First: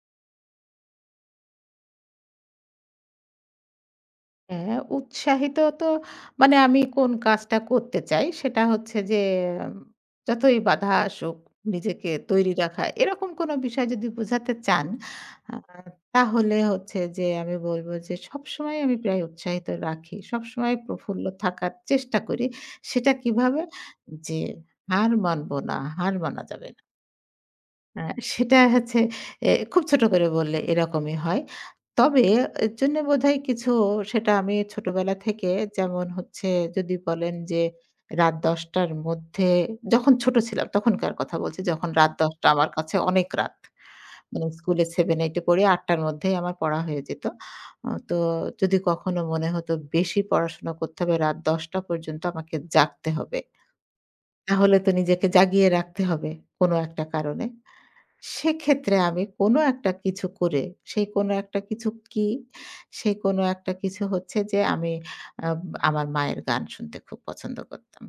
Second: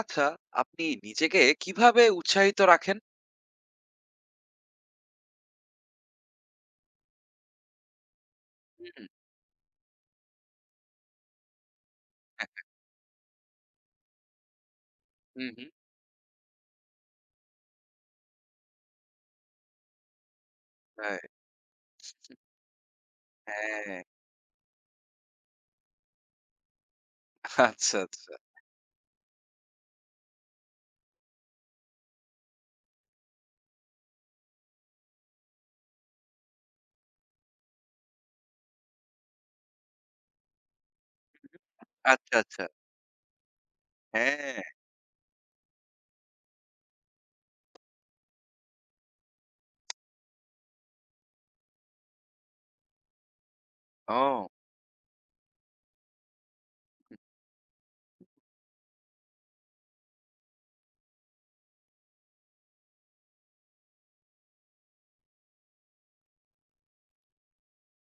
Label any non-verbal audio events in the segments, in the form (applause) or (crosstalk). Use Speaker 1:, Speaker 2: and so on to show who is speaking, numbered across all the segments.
Speaker 1: আচ্ছা, আপনি নিজেকে কিভাবে উৎসাহিত রাখেন?
Speaker 2: হ্যাঁ, উৎসাহিত তো মানে আমি কোন কাজটা করতে চাই সেটা হচ্ছে
Speaker 1: হুম,
Speaker 2: যে উম, যতই বাধা আসুক নিজেকে তৈরি রাখা। এরকম কোন বিষয় যদি বোঝাতে চান
Speaker 1: হুম,
Speaker 2: আ
Speaker 1: হুম।
Speaker 2: তাহলে হচ্ছে যে আমি বলব যে সবসময় আমি প্রায় উৎসাহিত রাখি। সবসময়
Speaker 1: হ্যাঁ,
Speaker 2: প্রফুল্ল থাকার চেষ্টা করি। সেটা কিভাবে?
Speaker 1: হ্যাঁ।
Speaker 2: যে হার মানব না, হার মানা যাবে না।
Speaker 1: আচ্ছা,
Speaker 2: আ
Speaker 1: আচ্ছা।
Speaker 2: সেটা হচ্ছে খুব ছোট করে বললে এরকমই হয়। তবে এর জন্য বোধহয় কিছু সেটা আমি ছোটবেলা থেকে যেমন হচ্ছে যদি বলেন যে রাত ১০ঃ০০ টার মধ্যে যখন ছোট ছিলাম তখনকার কথা বলছি। যখন রাত
Speaker 1: আচ্ছা,
Speaker 2: ১০ঃ০০ টা
Speaker 1: আচ্ছা।
Speaker 2: আমার কাছে অনেক রাত। মানে
Speaker 1: হ্যাঁ।
Speaker 2: স্কুলে 7, 8 এ পড়ি ৮ঃ০০ টার মধ্যেই আমার পড়া হয়ে যেত। তো যদি কখনো মনে হতো বেশি পড়াশোনা করতে হবে রাত ১০ঃ০০ টা পর্যন্ত আমাকে জাগতে হবে।
Speaker 1: ও
Speaker 2: তাহলে তো নিজেকে জাগিয়ে রাখতে হবে কোনো একটা কারণে। সেক্ষেত্রে আমি কোনো একটা কিছু করে, সেই কোনো একটা কিছু কি? সেই কোনো একটা কিছু হচ্ছে যে আমি আ আমার মায়ের গান শুনতে খুব পছন্দ করতাম।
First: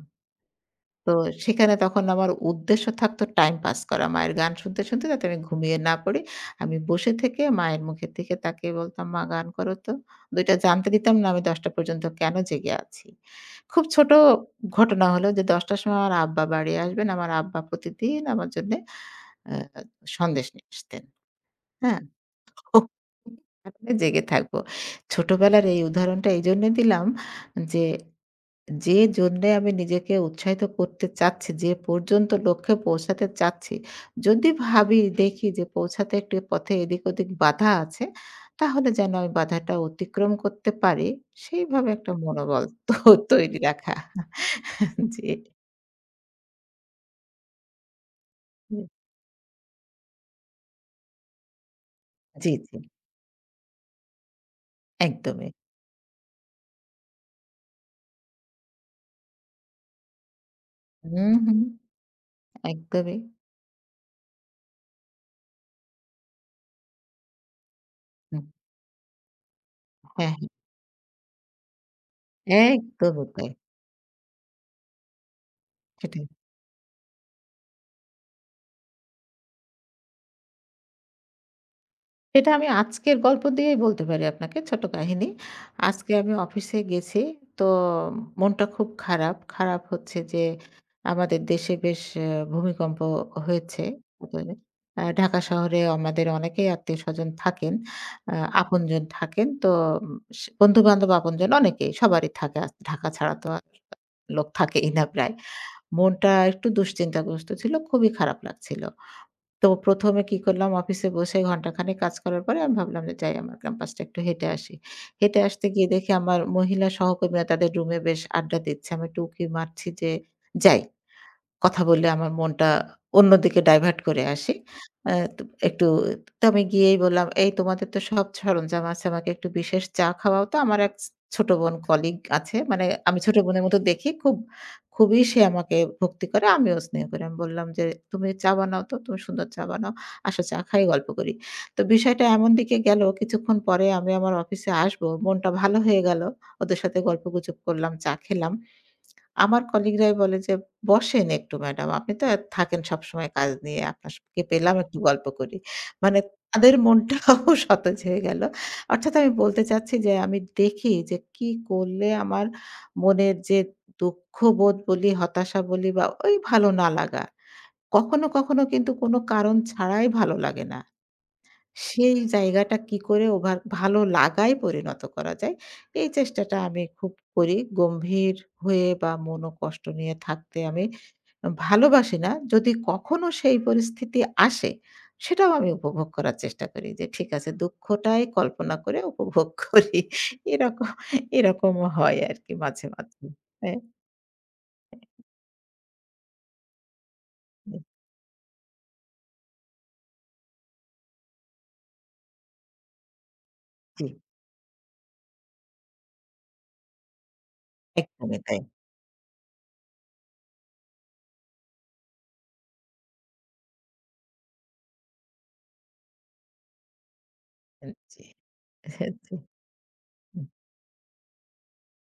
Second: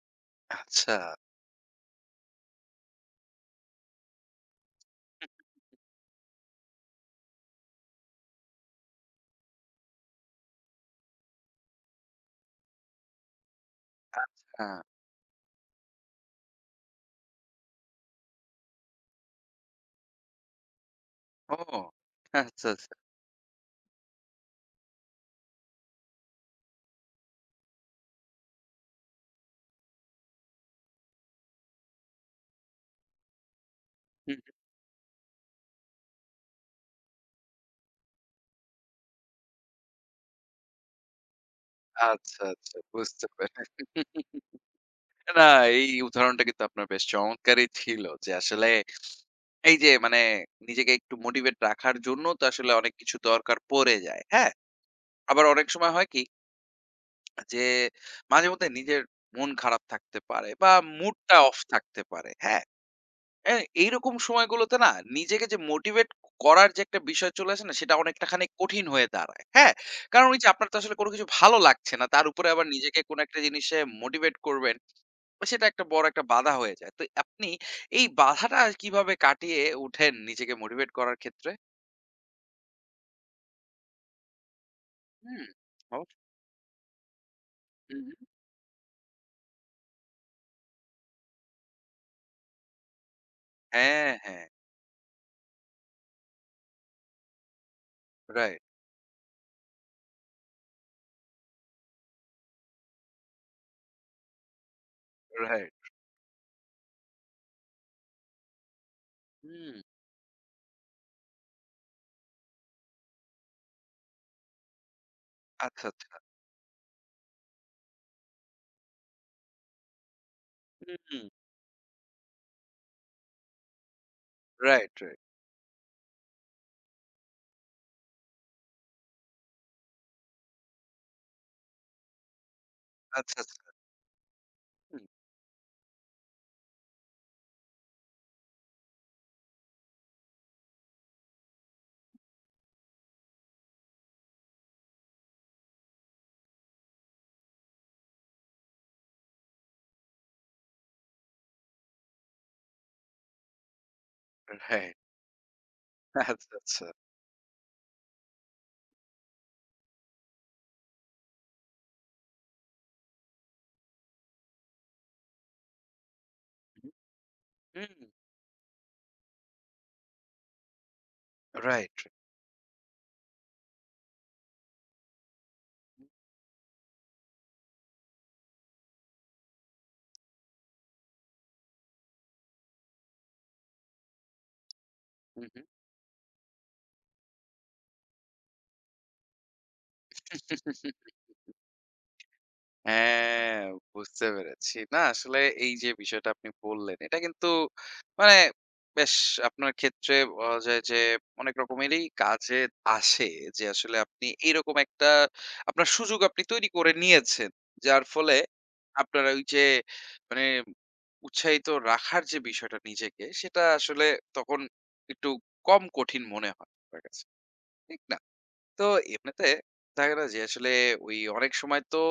Speaker 1: আচ্ছা।
Speaker 2: তো সেখানে তখন আমার উদ্দেশ্য থাকতো টাইম পাস করা। মায়ের গান শুনতে, শুনতে যাতে আমি ঘুমিয়ে না পড়ি। আমি বসে থেকে মায়ের মুখের দিকে তাকিয়ে বলতাম, "মা গান করো তো।" ২ টা জানতে দিতাম না আমি ১০ টা পর্যন্ত কেন জেগে আছি। খুব ছোট
Speaker 1: হ্যাঁ।
Speaker 2: ঘটনা হলো যে ১০ টার সময় আমার আব্বা বাড়ি আসবেন। আমার আব্বা প্রতিদিন আমার জন্যে আ সন্দেশ নিয়ে আসতেন।
Speaker 1: ও
Speaker 2: হ্যাঁ?
Speaker 1: আচ্ছা,
Speaker 2: ওহ!
Speaker 1: আচ্ছা।
Speaker 2: জেগে থাকবো। ছোটবেলার এই উদাহরণটা এইজন্য দিলাম যে, যে জন্যে আমি নিজেকে উৎসাহিত করতে চাচ্ছি, যে পর্যন্ত লক্ষ্যে পৌঁছাতে চাচ্ছি,
Speaker 1: হুম।
Speaker 2: যদি ভাবি দেখি যে পৌঁছাতে একটু পথে এদিক-ওদিক বাধা আছে, তাহলে যেন আমি বাধাটা অতিক্রম করতে পারি, সেইভাবে একটা
Speaker 1: আচ্ছা,
Speaker 2: মনোবল
Speaker 1: আচ্ছা।
Speaker 2: তো
Speaker 1: বুঝতে
Speaker 2: তৈরি
Speaker 1: পেরেছি।
Speaker 2: রাখা।
Speaker 1: (laughs)
Speaker 2: জি,
Speaker 1: না, এই উদাহরণটা কিন্তু আপনার বেশ চমৎকারই ছিল যে আসলে এই যে মানে নিজেকে একটু মোটিভেট রাখার জন্য তো
Speaker 2: জি,
Speaker 1: আসলে
Speaker 2: জি,
Speaker 1: অনেক কিছু দরকার পড়ে যায়। হ্যাঁ? আবার
Speaker 2: একদমই।
Speaker 1: অনেক সময় হয় কি যে মাঝেমধ্যে নিজের মন খারাপ থাকতে পারে বা
Speaker 2: হুম,
Speaker 1: মুডটা অফ
Speaker 2: হুম,
Speaker 1: থাকতে পারে। হ্যাঁ?
Speaker 2: একদমই।
Speaker 1: অ্যা এইরকম সময়গুলোতে না নিজেকে যে মোটিভেট করার যে একটা বিষয় চলে আসে না সেটা অনেকটা
Speaker 2: হুম,
Speaker 1: খানিক কঠিন হয়ে দাঁড়ায়। হ্যাঁ? কারণ
Speaker 2: হ্যাঁ,
Speaker 1: ওই যে আপনার তো আসলে কোন কিছু ভালো লাগছে না। তার উপরে আবার
Speaker 2: হ্যাঁ,
Speaker 1: নিজেকে কোন
Speaker 2: একদমই
Speaker 1: একটা
Speaker 2: তাই।
Speaker 1: জিনিসে মোটিভেট করবেন। তো সেটা একটা বড়
Speaker 2: সেটাই।
Speaker 1: একটা বাধা হয়ে যায়। তো আপনি এই বাধাটা কিভাবে কাটিয়ে উঠেন নিজেকে মোটিভেট করার ক্ষেত্রে?
Speaker 2: এটা আমি আজকের গল্প দিয়েই বলতে পারি আপনাকে ছোট কাহিনী।
Speaker 1: হুম।
Speaker 2: আজকে
Speaker 1: অবশ্যই।
Speaker 2: আমি অফিসে গেছি। তো
Speaker 1: হুম, হুম।
Speaker 2: মনটা খুব খারাপ। খারাপ হচ্ছে যে আমাদের দেশে বেশ ভূমিকম্প হয়েছে।
Speaker 1: হ্যাঁ, হ্যাঁ।
Speaker 2: ঢাকা শহরে আমাদের অনেকেই আত্মীয়স্বজন থাকেন। আ
Speaker 1: রাইট,
Speaker 2: আপনজন থাকেন। তো বন্ধু-বান্ধব, আপনজন অনেকেই সবারই থাকে। ঢাকা ছাড়া তো আর লোক থাকেই না প্রায়।
Speaker 1: রাইট।
Speaker 2: মনটা একটু দুশ্চিন্তাগ্রস্ত ছিল। খুবই খারাপ লাগছিল। তো
Speaker 1: হুম।
Speaker 2: ১ম এ কি করলাম অফিসে বসে ঘন্টাখানেক কাজ করার পরে আমি ভাবলাম যে যাই আমার ক্যাম্পাসটা একটু হেঁটে আসি। হেঁটে আসতে
Speaker 1: আচ্ছা,
Speaker 2: গিয়ে
Speaker 1: আচ্ছা।
Speaker 2: দেখি আমার মহিলা সহকর্মীরা তাদের রুমে বেশ আড্ডা দিচ্ছে। আমি একটু উঁকি মারছি যে যাই।
Speaker 1: হুম।
Speaker 2: কথা বললে আমার মনটা অন্যদিকে ডাইভার্ট করে আসি।
Speaker 1: Right,
Speaker 2: uh
Speaker 1: right.
Speaker 2: তো একটু তো আমি গিয়েই বললাম, "এই তোমাদের তো সব সরঞ্জাম আছে। আমাকে একটু বিশেষ চা খাওয়াও তো।" আমার এক ছোট বোন কলিগ আছে। মানে আমি
Speaker 1: আচ্ছা,
Speaker 2: ছোট
Speaker 1: আচ্ছা।
Speaker 2: বোনের মতো দেখি। খুব
Speaker 1: হুম,
Speaker 2: খুবই সে আমাকে ভক্তি করে, আমিও স্নেহ করি। আমি বললাম যে, "তুমি চা বানাও তো। তুমি সুন্দর চা বানাও। আসো চা খাই, গল্প করি।" তো বিষয়টা এমন দিকে গেল কিছুক্ষণ পরে আমি আমার অফিসে আসবো। মনটা ভালো হয়ে গেল। ওদের সাথে গল্পগুজব করলাম, চা খেলাম। আমার কলিগরাই বলে যে, "বসেন একটু ম্যাডাম। আপনি তো এত থাকেন সবসময় কাজ নিয়ে। আপনার কে পেলাম
Speaker 1: রাইট।
Speaker 2: একটু গল্প করি।" মানে
Speaker 1: আচ্ছা,
Speaker 2: তাদের
Speaker 1: আচ্ছা।
Speaker 2: মনটাও (laughs) সতেজ হয়ে গেল। অর্থাৎ আমি বলতে চাচ্ছি যে আমি দেখি যে কি করলে আমার মনের যে দুঃখবোধ বলি, হতাশা বলি বা ওই ভালো না লাগা।
Speaker 1: হুম,
Speaker 2: কখনো, কখনো কিন্তু কোনো কারণ ছাড়াই ভালো লাগে না।
Speaker 1: রাইট।
Speaker 2: সেই জায়গাটা কি করে ওভার ভালো লাগায় পরিণত করা যায়, এই চেষ্টাটা আমি খুব করি। গম্ভীর হয়ে বা মনোকষ্ট নিয়ে থাকতে আমি ভালোবাসি না। যদি কখনো সেই পরিস্থিতি আসে,
Speaker 1: হুম,
Speaker 2: সেটাও আমি উপভোগ করার চেষ্টা করি যে ঠিক আছে দুঃখটাই কল্পনা করে উপভোগ (laughs) করি। এরকম
Speaker 1: হুম।
Speaker 2: এরকমও হয় আরকি মাঝে, মাঝে।
Speaker 1: হ্যাঁ,
Speaker 2: হ্যাঁ,
Speaker 1: বুঝতে পেরেছি। না আসলে এই যে বিষয়টা আপনি বললেন, এটা কিন্তু মানে বেশ আপনার ক্ষেত্রে বলা যায় যে অনেক রকমেরই কাজে আসে যে আসলে
Speaker 2: জি,
Speaker 1: আপনি এইরকম একটা আপনার সুযোগ আপনি তৈরি করে নিয়েছেন। যার ফলে
Speaker 2: একদমই তাই।
Speaker 1: আপনার ওই যে মানে উৎসাহিত রাখার যে বিষয়টা নিজেকে সেটা আসলে তখন একটু কম কঠিন মনে হয় আপনার কাছে।
Speaker 2: হ্যাঁ,
Speaker 1: ঠিক না?
Speaker 2: জি,
Speaker 1: তো
Speaker 2: হ্যাঁ, জি,
Speaker 1: এমনিতে দেখা গেলো যে
Speaker 2: হুম,
Speaker 1: আসলে ওই অনেক সময় তো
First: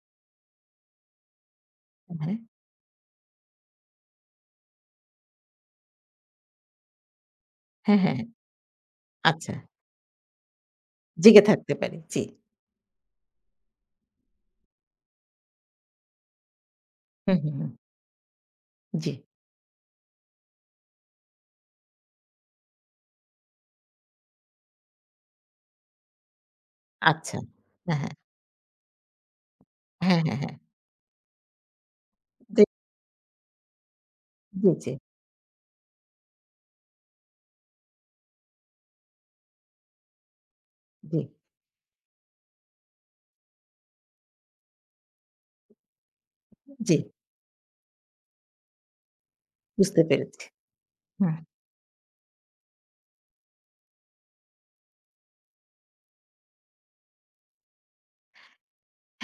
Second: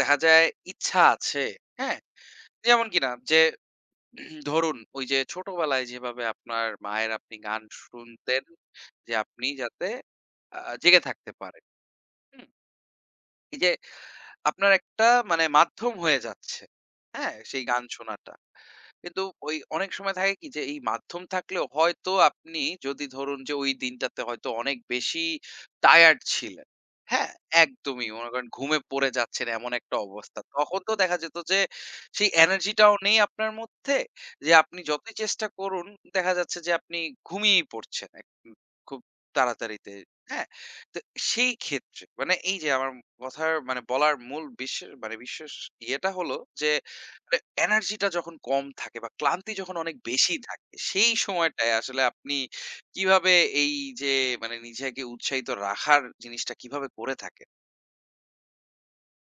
Speaker 1: দেখা যায় ইচ্ছা আছে, হ্যাঁ?
Speaker 2: হ্যাঁ,
Speaker 1: যেমন কিনা যে ধরুন ওই যে ছোটবেলায় যেভাবে আপনার মায়ের আপনি গান
Speaker 2: হ্যাঁ, হ্যাঁ,
Speaker 1: শুনতেন যে আপনি
Speaker 2: আচ্ছা,
Speaker 1: যাতে আ জেগে থাকতে
Speaker 2: জেগে
Speaker 1: পারেন,
Speaker 2: থাকতে পারি। জি।
Speaker 1: হুম? এই যে আপনার একটা মানে মাধ্যম হয়ে যাচ্ছে।
Speaker 2: হু,
Speaker 1: হ্যাঁ?
Speaker 2: হু,
Speaker 1: সেই
Speaker 2: হু।
Speaker 1: গান শোনাটা।
Speaker 2: জি,
Speaker 1: কিন্তু ওই অনেক সময় থাকে কি যে এই মাধ্যম থাকলেও হয়তো আপনি যদি ধরুন যে ওই দিনটাতে হয়তো অনেক বেশি টায়ার্ড ছিলেন। হ্যাঁ?
Speaker 2: আচ্ছা। হ্যাঁ,
Speaker 1: একদমই
Speaker 2: হ্যাঁ।
Speaker 1: মনে করেন ঘুমে পড়ে যাচ্ছেন এমন একটা
Speaker 2: হ্যাঁ, হ্যাঁ,
Speaker 1: অবস্থা।
Speaker 2: হ্যাঁ।
Speaker 1: তখন তো দেখা যেত যে সেই
Speaker 2: জি,
Speaker 1: এনার্জিটাও নেই আপনার মধ্যে যে
Speaker 2: জি,
Speaker 1: আপনি
Speaker 2: জি,
Speaker 1: যতই চেষ্টা করুন দেখা যাচ্ছে যে আপনি ঘুমিয়েই পড়ছেন এক খুব তাড়াতাড়িতে। হ্যাঁ? তো
Speaker 2: জি,
Speaker 1: সেই ক্ষেত্রে মানে এই যে আমার কথার মানে বলার মূল বিশ্বের মানে বিশেষ ইয়েটা হলো যে
Speaker 2: জি,
Speaker 1: মানে এনার্জিটা যখন কম থাকে বা ক্লান্তি যখন অনেক
Speaker 2: বুঝতে
Speaker 1: বেশি
Speaker 2: পেরেছি।
Speaker 1: থাকে সেই
Speaker 2: হুম।
Speaker 1: সময়টায় আসলে আপনি কিভাবে এই যে মানে নিজেকে উৎসাহিত রাখার জিনিসটা কিভাবে করে থাকেন?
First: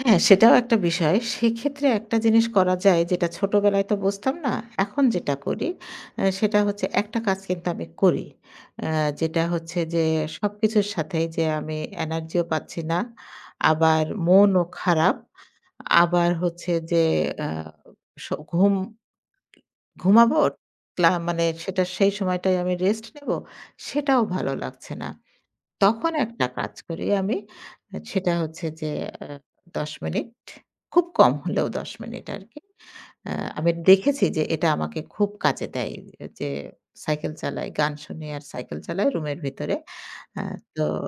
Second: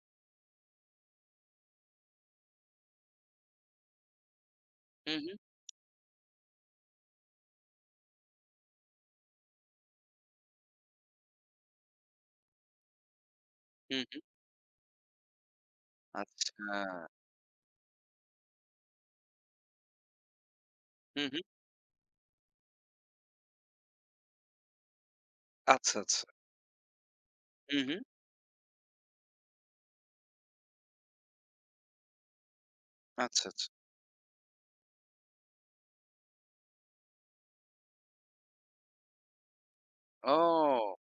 Speaker 2: হ্যাঁ, সেটাও একটা বিষয়। সেক্ষেত্রে একটা জিনিস করা যায় যেটা ছোটবেলায় তো বুঝতাম না। এখন
Speaker 1: হুম,
Speaker 2: যেটা
Speaker 1: হুম,
Speaker 2: করি সেটা হচ্ছে একটা কাজ কিন্তু আমি করি। আ যেটা হচ্ছে যে সবকিছুর সাথেই যে আমি এনার্জিও পাচ্ছি না,
Speaker 1: হুম,
Speaker 2: আবার
Speaker 1: হুম।
Speaker 2: মনও খারাপ, আবার
Speaker 1: আচ্ছা।
Speaker 2: হচ্ছে যে আ স ঘুম ঘুমাবো,
Speaker 1: হুম, হুম।
Speaker 2: মানে সেটা সেই সময়টায় আমি রেস্ট নেবো, সেটাও ভালো লাগছে না।
Speaker 1: আচ্ছা,
Speaker 2: তখন
Speaker 1: আচ্ছা।
Speaker 2: একটা কাজ করি আমি,
Speaker 1: হুম, হুম।
Speaker 2: সেটা হচ্ছে যে আ ১০ মিনিট, খুব কম হলেও ১০ মিনিট আরকি। আ
Speaker 1: আচ্ছা, আচ্ছা।
Speaker 2: আমি দেখেছি যে এটা আমাকে খুব কাজে দেয়। যে সাইকেল চালাই, গান শুনি আর সাইকেল চালাই রুমের ভিতরে। আ তো
Speaker 1: ও!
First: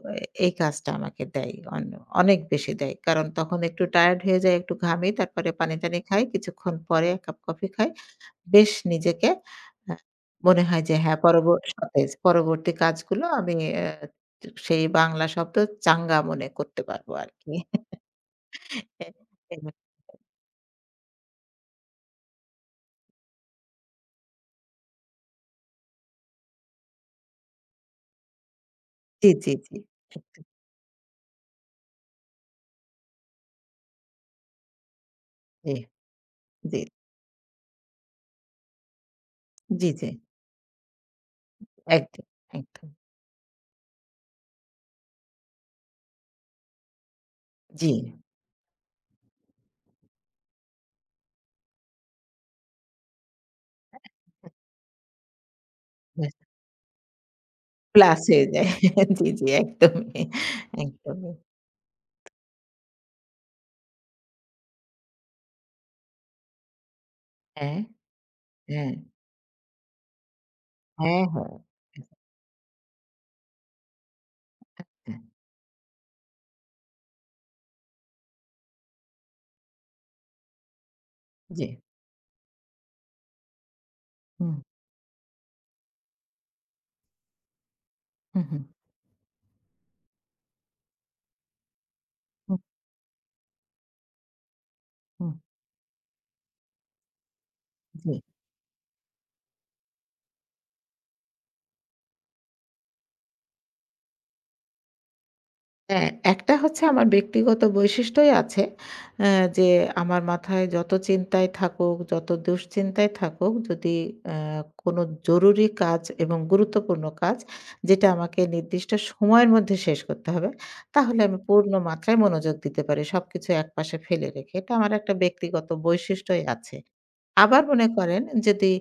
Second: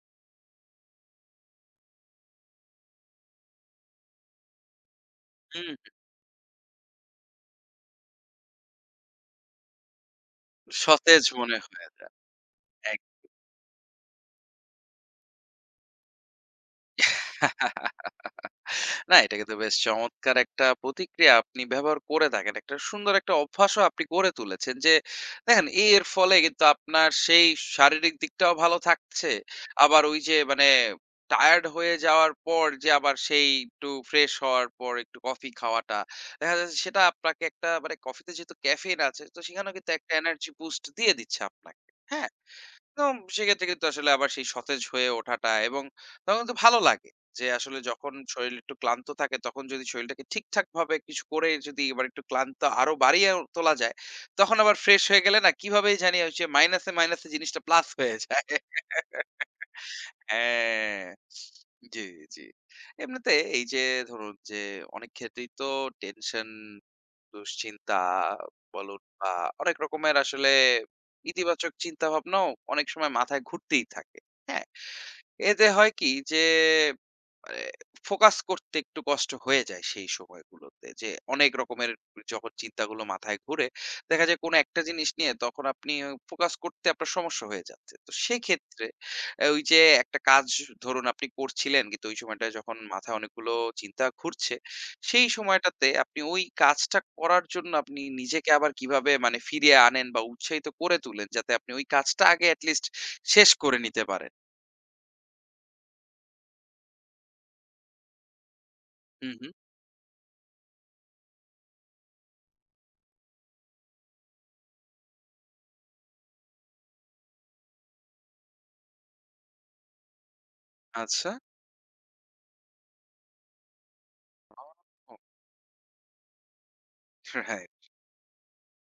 Speaker 2: এই কাজটা আমাকে দেয়। অনেক বেশি দেয়। কারণ তখন একটু টায়ার্ড হয়ে যাই, একটু ঘামি, তারপরে
Speaker 1: হুম,
Speaker 2: পানি-টানি খাই। কিছুক্ষণ পরে ১ কাপ কফি খাই। বেশ নিজেকে আ মনে হয় যে হ্যাঁ,
Speaker 1: সতেজ মনে হয়ে
Speaker 2: সতেজ।
Speaker 1: যায়।
Speaker 2: পরবর্তী
Speaker 1: এক
Speaker 2: কাজগুলো আমি সেই বাংলা শব্দ চাঙ্গা মনে করতে পারবো আরকি।
Speaker 1: (laughs) না, এটা কিন্তু বেশ
Speaker 2: (laughs)
Speaker 1: চমৎকার একটা প্রতিক্রিয়া আপনি ব্যবহার করে থাকেন। একটা সুন্দর একটা অভ্যাসও আপনি গড়ে তুলেছেন যে, দেখেন এর ফলে কিন্তু আপনার সেই শারীরিক দিকটাও ভালো
Speaker 2: জি,
Speaker 1: থাকছে।
Speaker 2: জি, জি।
Speaker 1: আবার ওই যে
Speaker 2: একদম।
Speaker 1: মানে টায়ার্ড হয়ে যাওয়ার পর যে আবার সেই একটু ফ্রেশ হওয়ার পর একটু কফি খাওয়াটা, দেখা যাচ্ছে
Speaker 2: জি, জি,
Speaker 1: সেটা আপনাকে একটা মানে কফিতে যেহেতু ক্যাফেইন আছে, তো সেখানেও
Speaker 2: জি,
Speaker 1: কিন্তু
Speaker 2: জি।
Speaker 1: একটা এনার্জি বুস্ট দিয়ে দিচ্ছে আপনাকে।
Speaker 2: একদম,
Speaker 1: হ্যাঁ?
Speaker 2: একদম।
Speaker 1: একদম সেক্ষেত্রে কিন্তু আসলে আবার সেই সতেজ হয়ে ওঠাটা এবং তখন কিন্তু ভালো লাগে যে আসলে
Speaker 2: জি।
Speaker 1: যখন শরীর একটু ক্লান্ত থাকে তখন যদি শরীরটাকে ঠিকঠাক ভাবে কিছু করে যদি এবার একটু ক্লান্ত আরো বাড়িয়ে তোলা যায় তখন আবার ফ্রেশ হয়ে গেলে না কিভাবেই জানি ওই যে মাইনাসে মাইনাসে জিনিসটা প্লাস হয়ে
Speaker 2: প্লাস
Speaker 1: যায়।
Speaker 2: হয়ে যায়। (laughs) জি, জি, একদমই,
Speaker 1: হ্যাঁ,
Speaker 2: একদমই।
Speaker 1: জি, জি। এমনিতে এই যে ধরুন যে অনেক ক্ষেত্রেই তো টেনশন
Speaker 2: হ্যাঁ,
Speaker 1: দুশ্চিন্তা
Speaker 2: হ্যাঁ,
Speaker 1: বলুন বা অনেক রকমের আসলে
Speaker 2: হ্যাঁ, হ্যাঁ।
Speaker 1: ইতিবাচক চিন্তা ভাবনাও অনেক সময় মাথায় ঘুরতেই থাকে। হ্যাঁ?
Speaker 2: আচ্ছা,
Speaker 1: এতে হয় কি যে মানে ফোকাস করতে একটু কষ্ট হয়ে যায় সেই সময়গুলোতে। যে অনেক
Speaker 2: জি।
Speaker 1: রকমের যখন চিন্তাগুলো মাথায় ঘুরে, দেখা যায় কোনো
Speaker 2: হুম,
Speaker 1: একটা জিনিস নিয়ে তখন আপনি ফোকাস করতে আপনার সমস্যা হয়ে যাচ্ছে। তো
Speaker 2: হুম, হুম,
Speaker 1: সেক্ষেত্রে ওই যে একটা কাজ ধরুন আপনি করছিলেন কিন্তু ওই সময়টায়
Speaker 2: হুম,
Speaker 1: যখন মাথায় অনেকগুলো চিন্তা ঘুরছে, সেই
Speaker 2: হুম,
Speaker 1: সময়টাতে আপনি ওই কাজটা করার জন্য আপনি
Speaker 2: জি।
Speaker 1: নিজেকে আবার কিভাবে মানে ফিরিয়ে আনেন বা উৎসাহিত করে তুলেন যাতে আপনি ওই কাজটা আগে এট লিস্ট শেষ করে নিতে পারেন?
Speaker 2: হ্যাঁ, একটা হচ্ছে আমার ব্যক্তিগত বৈশিষ্ট্যই আছে।
Speaker 1: হু,
Speaker 2: অ্যা
Speaker 1: হু।
Speaker 2: যে আমার মাথায় যত চিন্তাই থাকুক, যত দুশ্চিন্তাই থাকুক, যদি অ্যা কোনো জরুরি কাজ এবং গুরুত্বপূর্ণ কাজ যেটা আমাকে নির্দিষ্ট সময়ের মধ্যে শেষ করতে হবে, তাহলে
Speaker 1: আচ্ছা।
Speaker 2: আমি পূর্ণ মাত্রায় মনোযোগ দিতে পারি সবকিছু একপাশে ফেলে রেখে। এটা আমার একটা
Speaker 1: ও
Speaker 2: ব্যক্তিগত বৈশিষ্ট্যই আছে। আবার
Speaker 1: হ্যাঁ।
Speaker 2: মনে করেন যদি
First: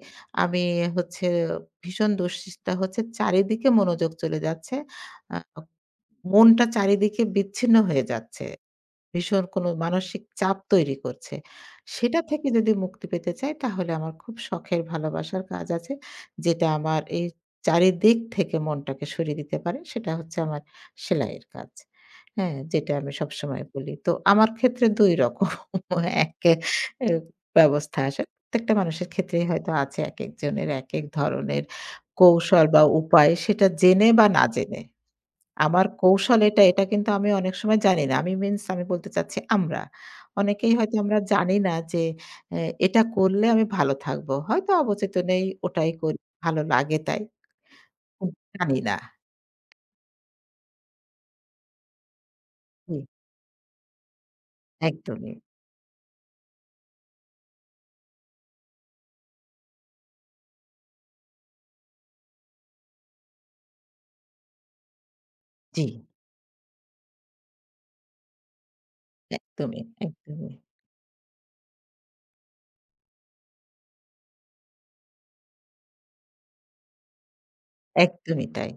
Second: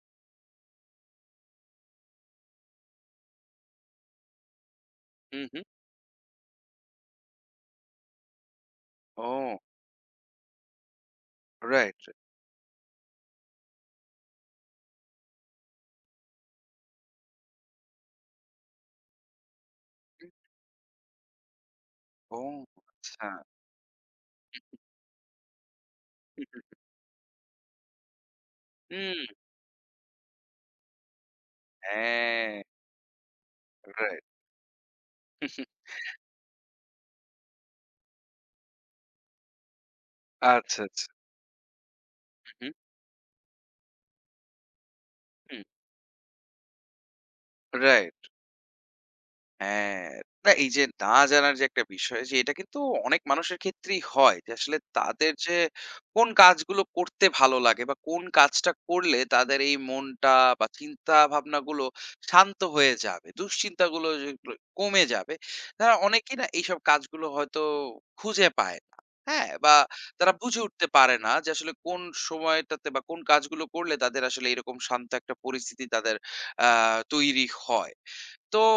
Speaker 2: আমি হচ্ছে ভীষণ দুশ্চিন্তা হচ্ছে, চারিদিকে মনোযোগ চলে যাচ্ছে। আ
Speaker 1: হুম, হুম।
Speaker 2: মনটা চারিদিকে বিচ্ছিন্ন হয়ে যাচ্ছে। ভীষণ
Speaker 1: ও
Speaker 2: কোনো মানসিক চাপ তৈরি করছে।
Speaker 1: Right, right.
Speaker 2: সেটা থেকে যদি মুক্তি পেতে চাই তাহলে আমার খুব শখের ভালোবাসার কাজ আছে। যেটা আমার এই চারিদিক থেকে মনটাকে সরিয়ে দিতে পারে। সেটা হচ্ছে আমার সেলাইয়ের কাজ।
Speaker 1: ও
Speaker 2: হ্যাঁ? যেটা আমি
Speaker 1: আচ্ছা।
Speaker 2: সবসময় বলি। তো আমার ক্ষেত্রে ২ রকম (laughs)
Speaker 1: হুম,
Speaker 2: একে
Speaker 1: হুম।
Speaker 2: এ ব্যবস্থা আসে। প্রত্যেকটা মানুষের
Speaker 1: হুম।
Speaker 2: ক্ষেত্রেই হয়তো আছে একেকজনের একেক ধরনের
Speaker 1: হ্যাঁ,
Speaker 2: কৌশল বা উপায় সেটা জেনে
Speaker 1: রাইট।
Speaker 2: বা না জেনে।
Speaker 1: হুম, হুম। (laughs)
Speaker 2: আমার কৌশল এটা, এটা কিন্তু আমি অনেক সময় জানি না। আমি মিনস আমি বলতে চাচ্ছি আমরা। অনেকেই
Speaker 1: আচ্ছা,
Speaker 2: হয়তো
Speaker 1: আচ্ছা।
Speaker 2: আমরা জানি না যে
Speaker 1: হুম,
Speaker 2: এ
Speaker 1: হুম।
Speaker 2: এটা করলে আমি ভালো থাকবো। হয়তো অবচেতনেই
Speaker 1: হুম।
Speaker 2: ওটাই করি, ভালো লাগে তাই।
Speaker 1: রাইট।
Speaker 2: কিন্তু জানি না।
Speaker 1: হ্যাঁ, না এই যে না জানার যে একটা বিষয় যে এটা কিন্তু
Speaker 2: জি,
Speaker 1: অনেক মানুষের ক্ষেত্রেই হয় যে আসলে তাদের
Speaker 2: একদমই।
Speaker 1: যে কোন কাজগুলো করতে ভালো লাগে বা কোন কাজটা করলে তাদের এই মনটা বা চিন্তা ভাবনাগুলো শান্ত হয়ে যাবে, দুশ্চিন্তাগুলো যেগুলো কমে যাবে।
Speaker 2: জি,
Speaker 1: তারা অনেকেই না এইসব কাজগুলো হয়তো খুঁজে পায় না। হ্যাঁ? বা
Speaker 2: একদমই,
Speaker 1: তারা
Speaker 2: একদমই,
Speaker 1: বুঝে উঠতে পারে না যে আসলে কোন সময়টাতে বা কোন কাজগুলো করলে তাদের আসলে এরকম শান্ত একটা পরিস্থিতি তাদের আ তৈরি হয়।
Speaker 2: একদমই
Speaker 1: তো
Speaker 2: তাই।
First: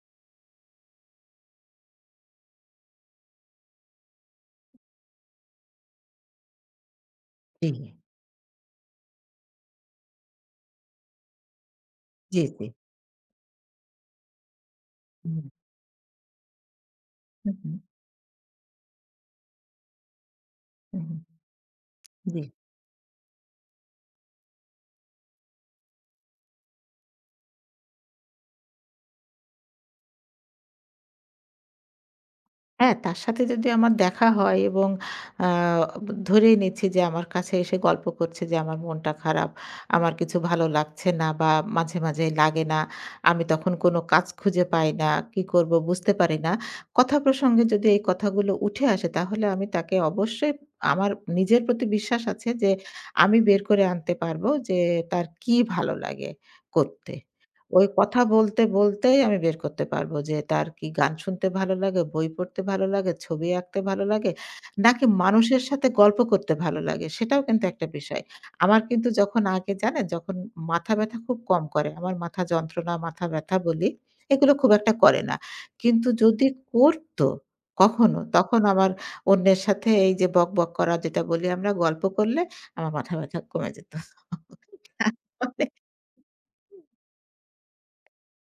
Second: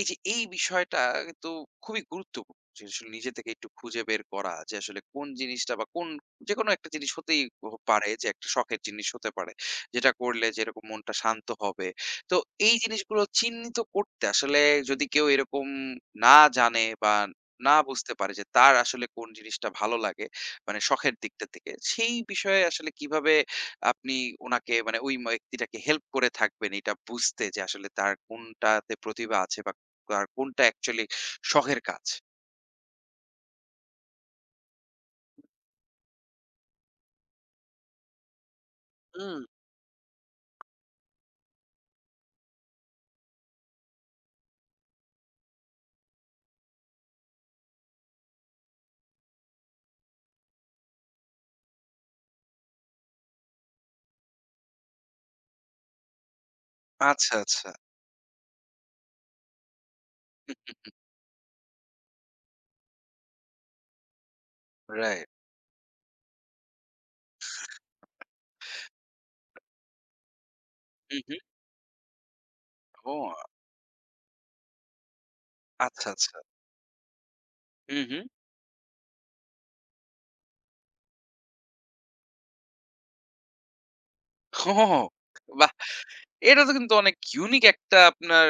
Speaker 1: এই যে এই বিষয়টা কিন্তু খুবই গুরুত্বপূর্ণ যে আসলে নিজে থেকে একটু খুঁজে বের করা যে আসলে কোন জিনিসটা বা কোন যেকোনো একটা জিনিস হতেই
Speaker 2: জি,
Speaker 1: পারে যে একটা শখের জিনিস হতে পারে যেটা করলে যেরকম মনটা শান্ত হবে তো
Speaker 2: জি, জি।
Speaker 1: এই জিনিসগুলো চিহ্নিত করতে আসলে যদি কেউ
Speaker 2: হুম,
Speaker 1: এরকম না জানে বা
Speaker 2: হু, হু,
Speaker 1: না বুঝতে পারে যে তার আসলে কোন জিনিসটা ভালো লাগে মানে
Speaker 2: হু,
Speaker 1: শখের দিকটা থেকে সেই
Speaker 2: জি।
Speaker 1: বিষয়ে আসলে কিভাবে আপনি উনাকে মানে ওই ব্যক্তিটাকে হেল্প করে থাকবেন এটা বুঝতে যে আসলে তার কোনটাতে প্রতিভা আছে বা তার কোনটা অ্যাকচুয়ালি শখের কাজ।
Speaker 2: হ্যাঁ, তার সাথে যদি আমার দেখা হয় এবং আ ধরেই নিচ্ছি যে আমার কাছে এসে গল্প করছে যে আমার মনটা
Speaker 1: হুম,
Speaker 2: খারাপ, আমার কিছু ভালো লাগছে না বা মাঝে, মাঝে লাগে না। আমি তখন কোনো কাজ খুঁজে পাই না, কি করব বুঝতে পারি না। কথা প্রসঙ্গে যদি এই কথাগুলো উঠে আসে তাহলে আমি তাকে অবশ্যই আমার নিজের প্রতি বিশ্বাস আছে যে আমি বের করে আনতে পারব যে তার কি ভালো লাগে করতে।
Speaker 1: আচ্ছা, আচ্ছা।
Speaker 2: ওই কথা বলতে, বলতেই আমি বের করতে পারবো যে তার কি গান শুনতে ভালো লাগে, বই পড়তে ভালো লাগে, ছবি আঁকতে ভালো লাগে, নাকি
Speaker 1: রাইট।
Speaker 2: মানুষের সাথে গল্প করতে ভালো লাগে সেটাও কিন্তু একটা বিষয়। আমার কিন্তু যখন আগে জানেন যখন মাথা
Speaker 1: হু,
Speaker 2: ব্যাথা
Speaker 1: হু।
Speaker 2: খুব কম করে। আমার মাথা যন্ত্রণা, মাথা
Speaker 1: ও
Speaker 2: ব্যাথা বলি, এগুলো খুব একটা করে না।
Speaker 1: আচ্ছা,
Speaker 2: কিন্তু
Speaker 1: আচ্ছা।
Speaker 2: যদি করত
Speaker 1: হু, হু।
Speaker 2: কখনো তখন আমার অন্যের সাথে এই যে বকবক করা যেটা বলি আমরা গল্প করলে আমার মাথা ব্যাথা কমে যেত।
Speaker 1: ওহো!
Speaker 2: (laughs) মানে
Speaker 1: বাহ! এটা তো কিন্তু অনেক ইউনিক একটা আপনার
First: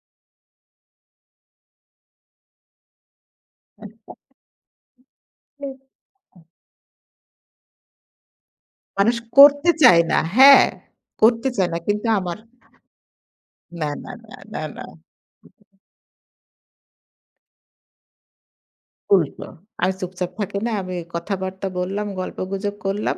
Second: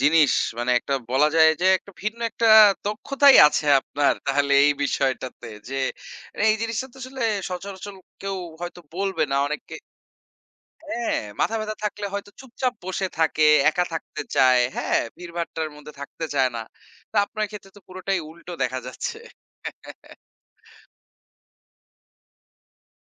Speaker 1: জিনিস। মানে একটা বলা যায় যে একটা ভিন্ন একটা দক্ষতাই আছে আপনার তাহলে এই বিষয়টাতে যে এই জিনিসটা তো আসলে সচরাচর কেউ হয়তো
Speaker 2: মানুষ
Speaker 1: বলবে না।
Speaker 2: করতে
Speaker 1: অনেকে
Speaker 2: চায় না। হ্যাঁ,
Speaker 1: হ্যাঁ,
Speaker 2: করতে
Speaker 1: মাথা
Speaker 2: চায়
Speaker 1: ব্যথা
Speaker 2: না।
Speaker 1: থাকলে
Speaker 2: কিন্তু
Speaker 1: হয়তো
Speaker 2: আমার
Speaker 1: চুপচাপ বসে থাকে, একা
Speaker 2: না, না,
Speaker 1: থাকতে
Speaker 2: না,
Speaker 1: চায়,
Speaker 2: না, না।
Speaker 1: হ্যাঁ? ভিড়ভাট্টার মধ্যে থাকতে চায় না। তা আপনার ক্ষেত্রে তো পুরোটাই উল্টো দেখা যাচ্ছে।
Speaker 2: উল্টো। আর
Speaker 1: (laughs)
Speaker 2: চুপচাপ থাকে না। আমি কথাবার্তা বললাম, গল্পগুজব করলাম।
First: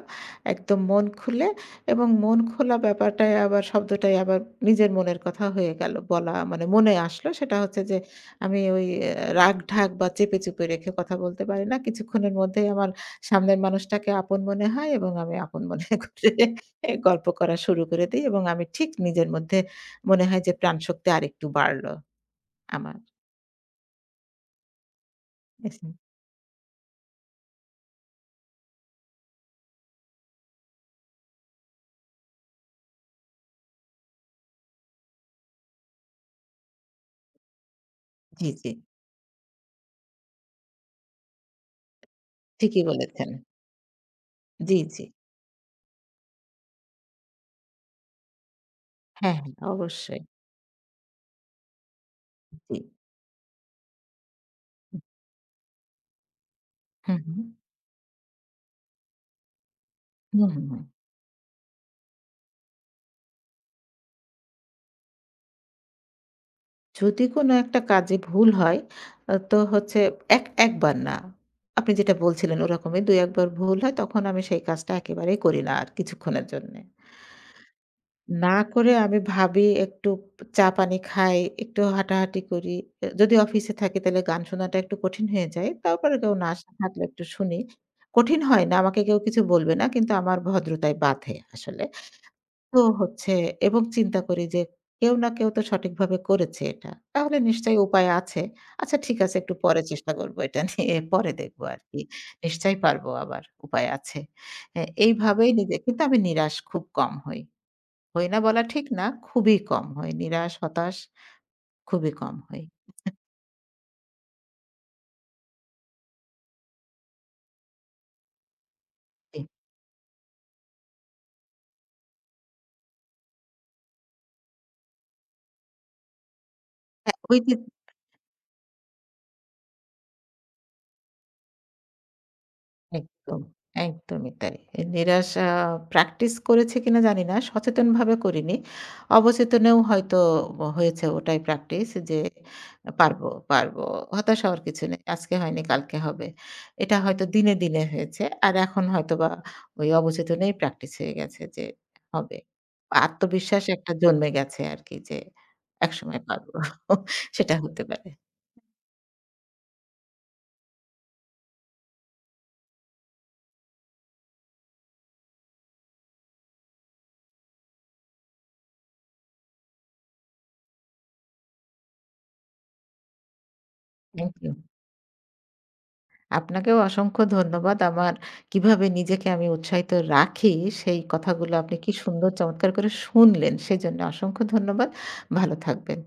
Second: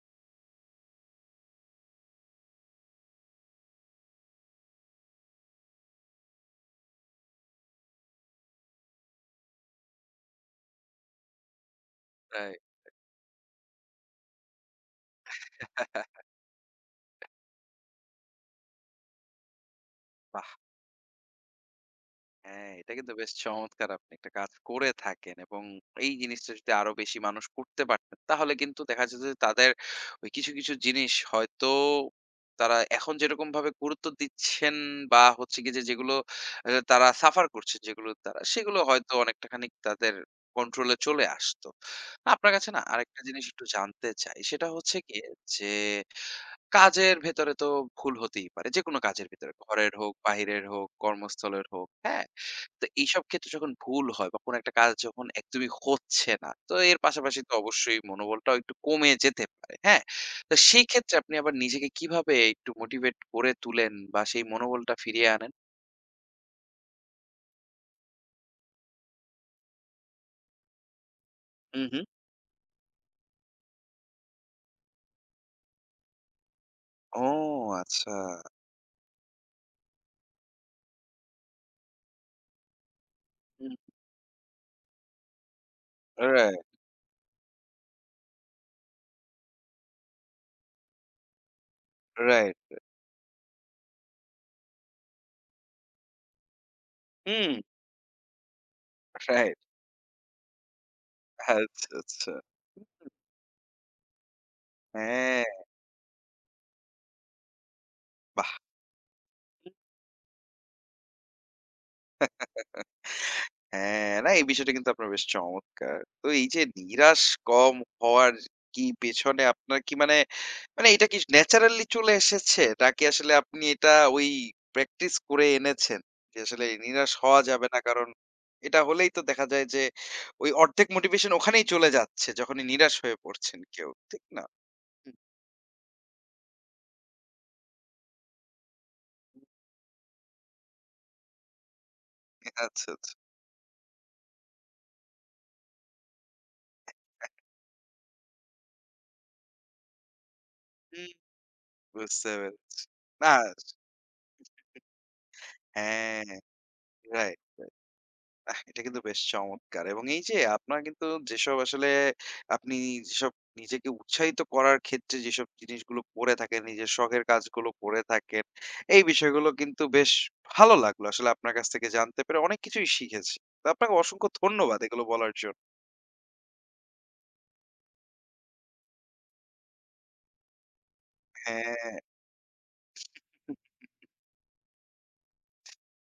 Speaker 2: একদম মন খুলে এবং মন খোলা ব্যাপারটাই আবার শব্দটাই আবার নিজের মনের কথা হয়ে গেল। বলা মানে মনে আসলো সেটা হচ্ছে যে আমি ওই রাগ-ঢাক বা চেপে, চুপে রেখে কথা বলতে পারি না। কিছুক্ষণের
Speaker 1: রাইট।
Speaker 2: মধ্যেই আমার সামনের মানুষটাকে আপন মনে হয় এবং আমি আপন মনে (laughs) করে গল্প করা শুরু করে দেই এবং আমি ঠিক নিজের মধ্যে মনে হয়
Speaker 1: বাহ!
Speaker 2: যে প্রাণশক্তি আরেকটু বাড়লো
Speaker 1: হ্যাঁ, এটা
Speaker 2: আমার।
Speaker 1: কিন্তু বেশ চমৎকার আপনি একটা কাজ করে থাকেন এবং এই জিনিসটা যদি আরো বেশি মানুষ করতে পারতেন তাহলে কিন্তু দেখা যেত যে তাদের ওই কিছু, কিছু জিনিস হয়তো তারা এখন যেরকম ভাবে গুরুত্ব দিচ্ছেন বা হচ্ছে গিয়ে যে যেগুলো তারা সাফার করছে যেগুলো তারা
Speaker 2: জি, জি।
Speaker 1: সেগুলো হয়তো অনেকটা খানিক তাদের কন্ট্রোলে চলে আসতো। আপনার কাছে না
Speaker 2: ঠিকই
Speaker 1: আরেকটা
Speaker 2: বলেছেন।
Speaker 1: জিনিস একটু জানতে চাই। সেটা
Speaker 2: জি,
Speaker 1: হচ্ছে
Speaker 2: জি।
Speaker 1: গিয়ে যে কাজের ভেতরে তো ভুল হতেই পারে। যেকোনো কাজের
Speaker 2: হ্যাঁ,
Speaker 1: ভেতরে
Speaker 2: হ্যাঁ,
Speaker 1: ঘরের হোক,
Speaker 2: অবশ্যই।
Speaker 1: বাহিরের হোক, কর্মস্থলের হোক, হ্যাঁ?
Speaker 2: জি।
Speaker 1: তো এইসব ক্ষেত্রে যখন ভুল হয় বা কোনো একটা কাজ যখন একদমই হচ্ছে না, তো এর
Speaker 2: হুম, হুম।
Speaker 1: পাশাপাশি তো অবশ্যই মনোবলটাও একটু কমে যেতে পারে। হ্যাঁ?
Speaker 2: হুম,
Speaker 1: তো
Speaker 2: হুম, হুম।
Speaker 1: সেই ক্ষেত্রে আপনি আবার নিজেকে কিভাবে একটু মোটিভেট করে তুলেন বা সেই মনোবলটা ফিরিয়ে আনেন?
Speaker 2: যদি কোনো একটা কাজে ভুল হয় তো হচ্ছে এক একবার না।
Speaker 1: হুম,
Speaker 2: আপনি
Speaker 1: হুম।
Speaker 2: যেটা বলছিলেন ওরকমই ২-১ বার ভুল হয় তখন আমি সেই কাজটা একেবারেই করি না আর কিছুক্ষণের জন্যে।
Speaker 1: ও আচ্ছা।
Speaker 2: না করে আমি ভাবি একটু চা পানি খাই, একটু হাঁটাহাঁটি করি। যদি অফিসে
Speaker 1: হুম।
Speaker 2: থাকি তাহলে গান শোনাটা একটু কঠিন হয়ে যায়। তারপরে কেউ না
Speaker 1: রাইট,
Speaker 2: থাকলে একটু শুনি। কঠিন হয় না, আমাকে কেউ কিছু বলবে না কিন্তু আমার ভদ্রতায় বাধে আসলে।
Speaker 1: রাইট।
Speaker 2: তো হচ্ছে এবং চিন্তা করি যে কেউ না কেউ তো সঠিকভাবে করেছে এটা। তাহলে
Speaker 1: হুম,
Speaker 2: নিশ্চয়ই উপায় আছে। আচ্ছা ঠিক আছে একটু
Speaker 1: রাইট।
Speaker 2: পরে চেষ্টা করব এটা (laughs) নিয়ে পরে দেখব
Speaker 1: আচ্ছা,
Speaker 2: আরকি।
Speaker 1: আচ্ছা।
Speaker 2: নিশ্চয়ই পারবো আবার উপায় আছে। হ্যাঁ,
Speaker 1: হ্যাঁ,
Speaker 2: এইভাবেই নিজে কিন্তু আমি নিরাশ খুব কম হই। হই না
Speaker 1: বাহ!
Speaker 2: বলা ঠিক না, খুবই কম হই। নিরাশ, হতাশ খুবই কম হই।
Speaker 1: হ্যাঁ, না এই বিষয়টা কিন্তু আপনার বেশ চমৎকার। তো এই যে নিরাশ কম হওয়ার কি
Speaker 2: জি।
Speaker 1: পেছনে আপনার কি মানে, মানে এটা কি ন্যাচারালি চলে এসেছে? নাকি আসলে আপনি এটা ওই প্র্যাকটিস করে এনেছেন? যে আসলে নিরাশ
Speaker 2: হ্যাঁ,
Speaker 1: হওয়া
Speaker 2: ওই যে
Speaker 1: যাবে না। কারণ এটা হলেই তো দেখা যায় যে ওই অর্ধেক মোটিভেশন ওখানেই চলে যাচ্ছে যখনই নিরাশ হয়ে
Speaker 2: একদম,
Speaker 1: পড়ছেন কেউ। ঠিক
Speaker 2: একদমই
Speaker 1: না?
Speaker 2: তাই।
Speaker 1: হুম,
Speaker 2: নিরাশা প্র্যাকটিস করেছি কিনা জানি না। সচেতনভাবে করিনি।
Speaker 1: হুম।
Speaker 2: অবচেতনেও হয়তো হয়েছে ওটাই প্র্যাকটিস যে
Speaker 1: আচ্ছা, আচ্ছা।
Speaker 2: পারবো, পারবো। হতাশ হওয়ার কিছু নেই। আজকে হয়নি কালকে হবে। এটা হয়তো দিনে, দিনে হয়েছে। আর এখন হয়তোবা ওই অবচেতনেই প্র্যাকটিস
Speaker 1: হুম,
Speaker 2: হয়ে গেছে যে
Speaker 1: বুঝতে
Speaker 2: হবে।
Speaker 1: পেরেছি। না
Speaker 2: আত্মবিশ্বাস একটা জন্মে গেছে আরকি যে একসময়
Speaker 1: হ্যাঁ,
Speaker 2: পারবো।
Speaker 1: রাইট।
Speaker 2: সেটা হতে পারে।
Speaker 1: আহ! এটা কিন্তু বেশ চমৎকার এবং এই যে আপনার কিন্তু যেসব আসলে আপনি যেসব নিজেকে উৎসাহিত করার ক্ষেত্রে যেসব জিনিসগুলো করে থাকেন, নিজের শখের কাজগুলো করে থাকেন, এই বিষয়গুলো কিন্তু বেশ ভালো লাগলো আসলে আপনার কাছ থেকে জানতে পেরে অনেক কিছুই শিখেছি। তো আপনাকে অসংখ্য
Speaker 2: থ্যাংক ইউ।
Speaker 1: ধন্যবাদ এগুলো বলার জন্য।
Speaker 2: আপনাকেও অসংখ্য ধন্যবাদ। আমার কিভাবে নিজেকে আমি উৎসাহিত রাখি, সেই কথাগুলো আপনি কি সুন্দর চমৎকার করে শুনলেন,
Speaker 1: হ্যাঁ।
Speaker 2: সেজন্য অসংখ্য ধন্যবাদ। ভালো থাকবেন।